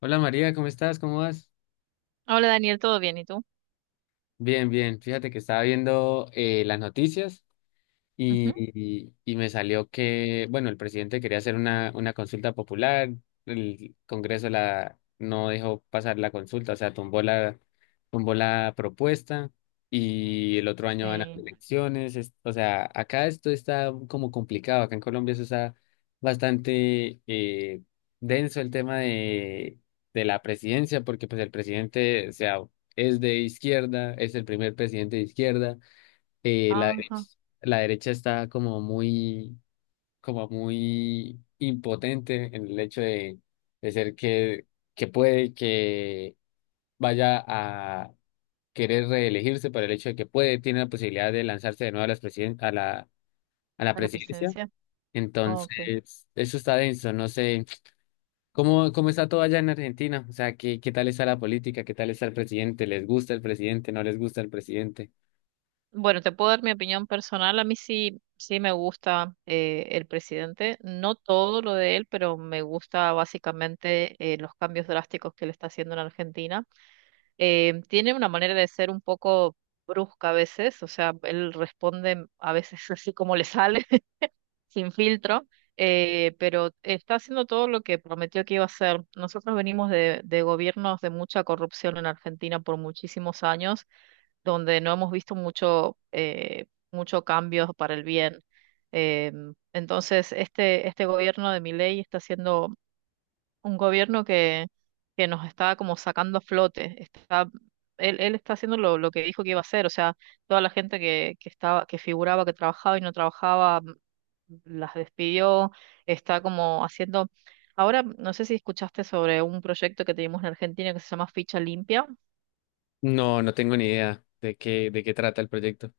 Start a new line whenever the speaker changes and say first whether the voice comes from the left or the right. left: Hola María, ¿cómo estás? ¿Cómo vas?
right: Hola Daniel, ¿todo bien? ¿Y tú?
left: Bien, bien. Fíjate que estaba viendo las noticias.
right: Ujú.
left: Y me salió que, bueno, el presidente quería hacer una consulta popular. El Congreso la, no dejó pasar la consulta. O sea, tumbó la propuesta y el otro año van a
right: Sí.
left: elecciones. O sea, acá esto está como complicado. Acá en Colombia eso está bastante denso el tema de la presidencia, porque pues el presidente, o sea, es de izquierda, es el primer presidente de izquierda. La derecha,
right: Ajá,
left: la derecha está como muy impotente en el hecho de ser que puede que vaya a querer reelegirse por el hecho de que puede, tiene la posibilidad de lanzarse de nuevo a las a la
right: a la
left: presidencia.
right: presencia. Ok.
left: Entonces, eso está denso. No sé cómo está todo allá en Argentina, o sea, qué tal está la política, qué tal está el presidente, ¿les gusta el presidente, no les gusta el presidente?
right: Bueno, te puedo dar mi opinión personal. A mí sí, sí me gusta el presidente. No todo lo de él, pero me gusta básicamente los cambios drásticos que él está haciendo en Argentina. Tiene una manera de ser un poco brusca a veces, o sea, él responde a veces así como le sale. Sin filtro, pero está haciendo todo lo que prometió que iba a hacer. Nosotros venimos de gobiernos de mucha corrupción en Argentina por muchísimos años, donde no hemos visto mucho, mucho cambio para el bien. Eh, entonces, este gobierno de Milei está siendo un gobierno que nos está como sacando a flote. Está, él está haciendo lo que dijo que iba a hacer, o sea, toda la gente que estaba, que figuraba que trabajaba y no trabajaba las despidió, está como haciendo, ahora no sé si escuchaste sobre un proyecto que teníamos en Argentina que se llama Ficha Limpia.
left: No, no tengo ni idea de qué trata el proyecto.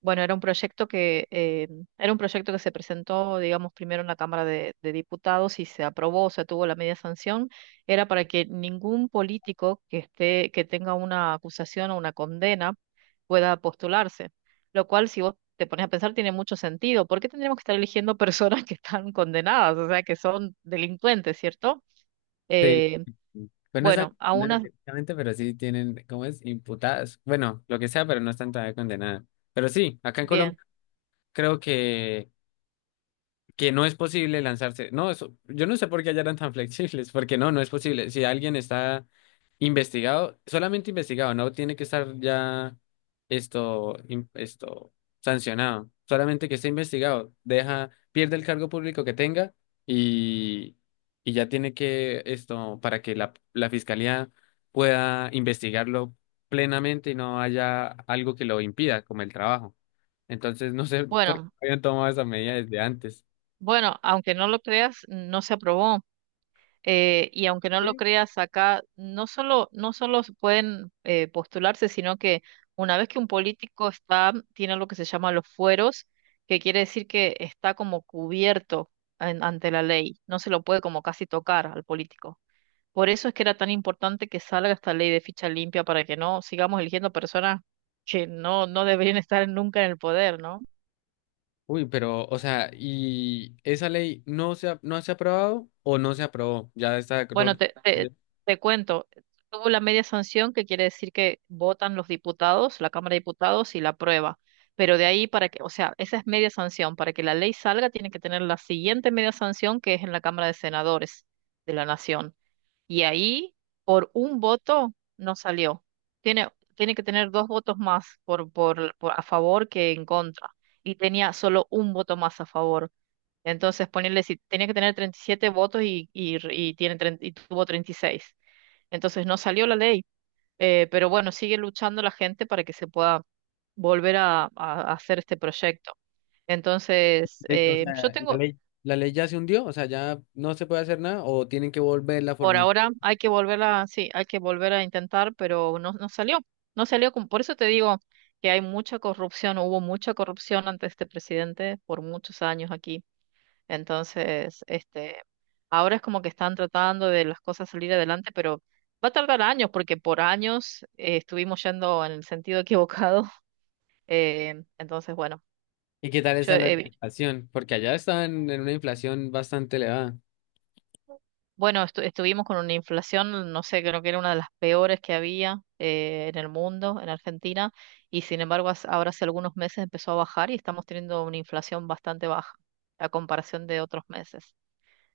right: Bueno, era un proyecto que era un proyecto que se presentó, digamos, primero en la Cámara de Diputados y se aprobó, se tuvo la media sanción. Era para que ningún político que esté, que tenga una acusación o una condena pueda postularse. Lo cual, si vos te pones a pensar, tiene mucho sentido. ¿Por qué tendríamos que estar eligiendo personas que están condenadas, o sea, que son delincuentes, ¿cierto?
left: Sí,
right: Eh,
left: pues no están
right: bueno,
left: condenadas directamente, pero sí tienen, ¿cómo es? Imputadas. Bueno, lo que sea, pero no están todavía condenadas. Pero sí, acá en Colombia
right: bien.
left: creo que no es posible lanzarse. No, eso, yo no sé por qué allá eran tan flexibles, porque no, no es posible. Si alguien está investigado, solamente investigado, no tiene que estar ya esto, sancionado. Solamente que esté investigado, deja, pierde el cargo público que tenga y, y ya tiene que esto, para que la fiscalía pueda investigarlo plenamente y no haya algo que lo impida, como el trabajo. Entonces, no sé por qué
right: Bueno,
left: habían tomado esa medida desde antes.
right: bueno, aunque no lo creas, no se aprobó. Y aunque no lo
left: ¿Sí?
right: creas acá, no solo, no solo se pueden postularse, sino que una vez que un político está, tiene lo que se llama los fueros, que quiere decir que está como cubierto ante la ley. No se lo puede como casi tocar al político. Por eso es que era tan importante que salga esta ley de ficha limpia para que no sigamos eligiendo personas que no, no deberían estar nunca en el poder, ¿no?
left: Uy, pero, o sea, ¿y esa ley no se ha aprobado o no se aprobó? Ya está,
right: Bueno,
left: de-
right: te cuento, tuvo la media sanción, que quiere decir que votan los diputados, la Cámara de Diputados y la aprueba. Pero de ahí para que, o sea, esa es media sanción. Para que la ley salga, tiene que tener la siguiente media sanción, que es en la Cámara de Senadores de la Nación. Y ahí, por un voto, no salió. Tiene, tiene que tener dos votos más por a favor que en contra. Y tenía solo un voto más a favor. Entonces, ponerle si tenía que tener 37 votos y tiene, 30 y tuvo 36. Entonces, no salió la ley. Pero bueno, sigue luchando la gente para que se pueda volver a hacer este proyecto. Entonces,
left: o
right: yo
left: sea, ¿y
right: tengo,
left: la ley ya se hundió? O sea, ¿ya no se puede hacer nada o tienen que volver la
right: por
left: fórmula?
right: ahora, hay que volver a, sí, hay que volver a intentar, pero no, no salió. No salió, por eso te digo que hay mucha corrupción, hubo mucha corrupción ante este presidente por muchos años aquí. Entonces, este, ahora es como que están tratando de las cosas salir adelante, pero va a tardar años porque por años estuvimos yendo en el sentido equivocado. Entonces, bueno,
left: ¿Y qué tal
right: yo,
left: está la
right: eh,
left: inflación? Porque allá están en una inflación bastante elevada.
right: bueno, estuvimos con una inflación, no sé, creo que era una de las peores que había en el mundo, en Argentina, y sin embargo, ahora hace algunos meses empezó a bajar y estamos teniendo una inflación bastante baja a comparación de otros meses.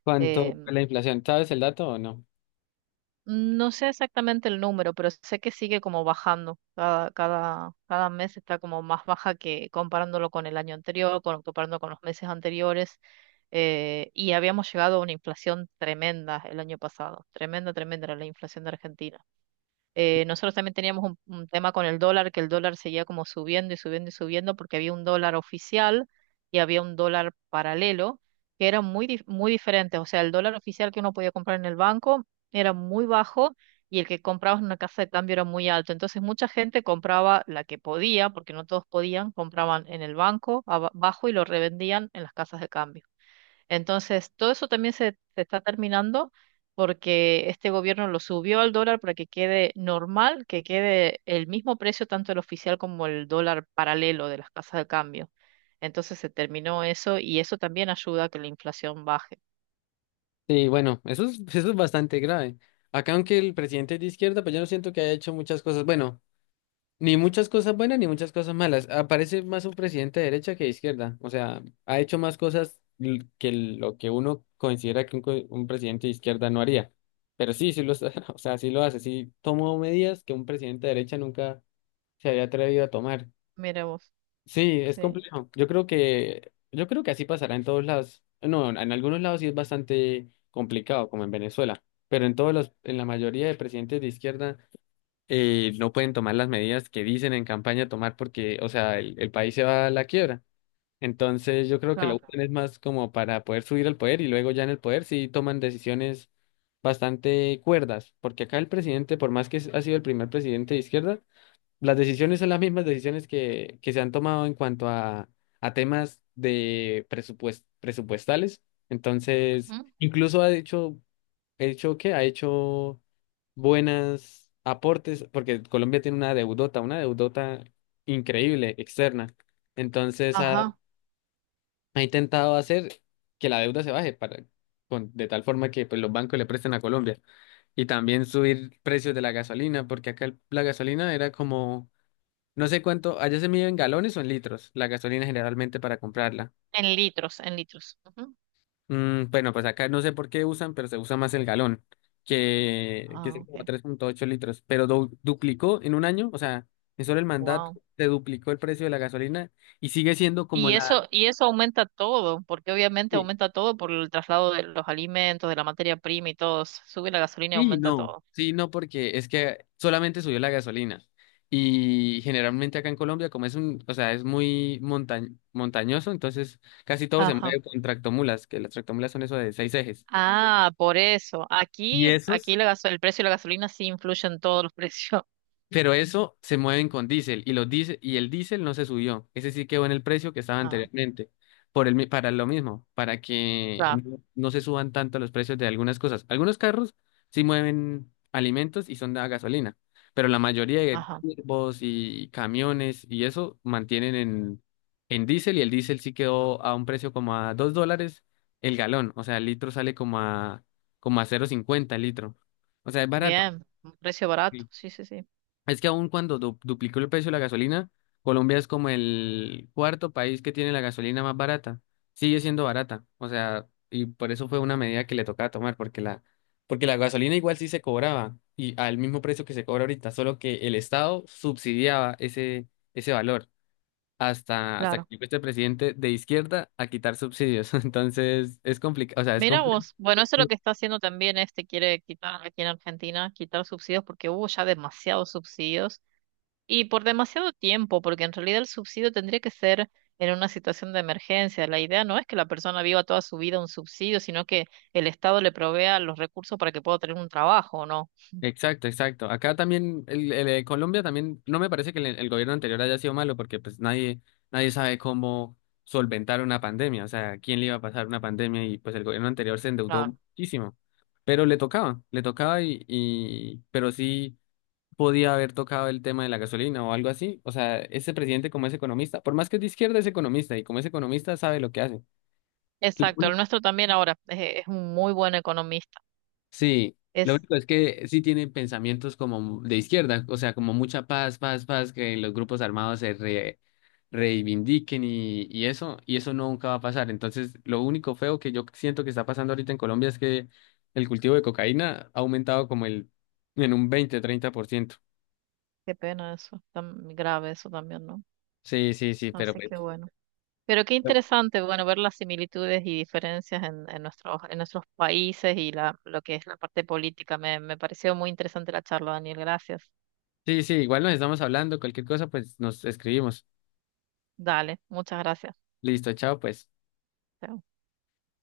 left: ¿Cuánto fue
right: em,
left: la inflación? ¿Sabes el dato o no?
right: No sé exactamente el número, pero sé que sigue como bajando. Cada mes está como más baja que comparándolo con el año anterior, con, comparando con los meses anteriores. Y habíamos llegado a una inflación tremenda el año pasado. Tremenda, tremenda era la inflación de Argentina. Nosotros también teníamos un tema con el dólar, que el dólar seguía como subiendo y subiendo y subiendo porque había un dólar oficial y había un dólar paralelo, que eran muy, muy diferentes. O sea, el dólar oficial que uno podía comprar en el banco era muy bajo y el que comprabas en una casa de cambio era muy alto. Entonces mucha gente compraba la que podía, porque no todos podían, compraban en el banco abajo y lo revendían en las casas de cambio. Entonces, todo eso también se está terminando porque este gobierno lo subió al dólar para que quede normal, que quede el mismo precio tanto el oficial como el dólar paralelo de las casas de cambio. Entonces se terminó eso y eso también ayuda a que la inflación baje.
left: Sí, bueno, eso es bastante grave. Acá, aunque el presidente es de izquierda, pues yo no siento que haya hecho muchas cosas. Bueno. Ni muchas cosas buenas ni muchas cosas malas. Aparece más un presidente de derecha que de izquierda. O sea, ha hecho más cosas que lo que uno considera que un presidente de izquierda no haría. Pero sí, sí lo, o sea, sí lo hace. Sí tomó medidas que un presidente de derecha nunca se había atrevido a tomar.
right: Mira vos,
left: Sí, es
right: sí,
left: complejo. Yo creo que así pasará en todos lados. No, en algunos lados sí es bastante complicado, como en Venezuela. Pero en todos los, en la mayoría de presidentes de izquierda no pueden tomar las medidas que dicen en campaña tomar porque, o sea, el país se va a la quiebra. Entonces yo creo que lo
right: claro.
left: usan es más como para poder subir al poder y luego ya en el poder sí toman decisiones bastante cuerdas, porque acá el presidente, por más que ha sido el primer presidente de izquierda, las decisiones son las mismas decisiones que se han tomado en cuanto a temas de presupuestales. Entonces,
right: Ujú.
left: incluso ha dicho he hecho que ha hecho buenas aportes, porque Colombia tiene una deudota increíble, externa. Entonces ha,
right: Ajá,
left: ha intentado hacer que la deuda se baje para, de tal forma que pues, los bancos le presten a Colombia. Y también subir precios de la gasolina, porque acá la gasolina era como, no sé cuánto, allá se mide en galones o en litros, la gasolina generalmente para comprarla.
right: en litros, en litros. Ujú.
left: Mm, bueno, pues acá no sé por qué usan, pero se usa más el galón, que
right: Ah,
left: es como
right: ok.
left: 3.8 litros, pero duplicó en un año. O sea, en solo el mandato
right: Wow.
left: se duplicó el precio de la gasolina y sigue siendo como la...
right: Y eso aumenta todo, porque obviamente
left: Sí,
right: aumenta todo por el traslado de los alimentos, de la materia prima y todo. Sube la gasolina y
left: sí,
right: aumenta
left: no,
right: todo.
left: sí, no, porque es que solamente subió la gasolina y generalmente acá en Colombia, como es un, o sea, es muy montañoso, entonces casi todo se
right: Ajá.
left: mueve con tractomulas, que las tractomulas son eso de seis ejes.
right: Ah, por eso.
left: Y
right: Aquí,
left: esos
right: aquí la el precio de la gasolina sí influye en todos los precios.
left: Pero eso se mueven con diésel y el diésel no se subió. Ese sí quedó en el precio que estaba
right: Ah,
left: anteriormente. Para lo mismo, para que
right: claro.
left: no, no se suban tanto los precios de algunas cosas. Algunos carros sí mueven alimentos y son de a gasolina, pero la mayoría de
right: Ajá.
left: turbos y camiones y eso mantienen en diésel y el diésel sí quedó a un precio como a $2 el galón. O sea, el litro sale como como a 0.50 el litro. O sea, es barato.
right: Bien. Un precio barato. Sí, sí, sí.
left: Es que aun cuando duplicó el precio de la gasolina, Colombia es como el cuarto país que tiene la gasolina más barata. Sigue siendo barata. O sea, y por eso fue una medida que le tocaba tomar, porque la gasolina igual sí se cobraba, y al mismo precio que se cobra ahorita, solo que el Estado subsidiaba ese valor. Hasta que
right: Claro.
left: llegó este presidente de izquierda a quitar subsidios. Entonces, es complicado, o sea, es
right: Mira
left: complicado.
right: vos. Bueno, eso es lo que está haciendo también este, quiere quitar aquí en Argentina, quitar subsidios porque hubo ya demasiados subsidios. Y por demasiado tiempo, porque en realidad el subsidio tendría que ser en una situación de emergencia. La idea no es que la persona viva toda su vida un subsidio, sino que el Estado le provea los recursos para que pueda tener un trabajo, ¿no?
left: Exacto, exacto. Acá también, el de Colombia también, no me parece que el gobierno anterior haya sido malo porque pues nadie sabe cómo solventar una pandemia. O sea, quién le iba a pasar una pandemia, y pues el gobierno anterior se
right: Ah,
left: endeudó muchísimo, pero le tocaba y pero sí podía haber tocado el tema de la gasolina o algo así. O sea, ese presidente como es economista, por más que es de izquierda es economista, y como es economista sabe lo que hace.
right: exacto, el nuestro también ahora es un muy buen economista.
left: Sí, lo
right: Es,
left: único es que sí tienen pensamientos como de izquierda, o sea, como mucha paz, paz, paz, que los grupos armados se reivindiquen, y eso nunca va a pasar. Entonces, lo único feo que yo siento que está pasando ahorita en Colombia es que el cultivo de cocaína ha aumentado en un 20-30%.
right: qué pena eso, tan grave eso también, ¿no?
left: Sí, sí, sí, pero
right: Así que
left: pues,
right: bueno. Pero qué
left: no.
right: interesante, bueno, ver las similitudes y diferencias en nuestros países y la, lo que es la parte política. Me pareció muy interesante la charla, Daniel. Gracias.
left: Sí, sí, igual nos estamos hablando. Cualquier cosa, pues nos escribimos.
right: Dale, muchas gracias.
left: Listo, chao, pues.
right: Chao.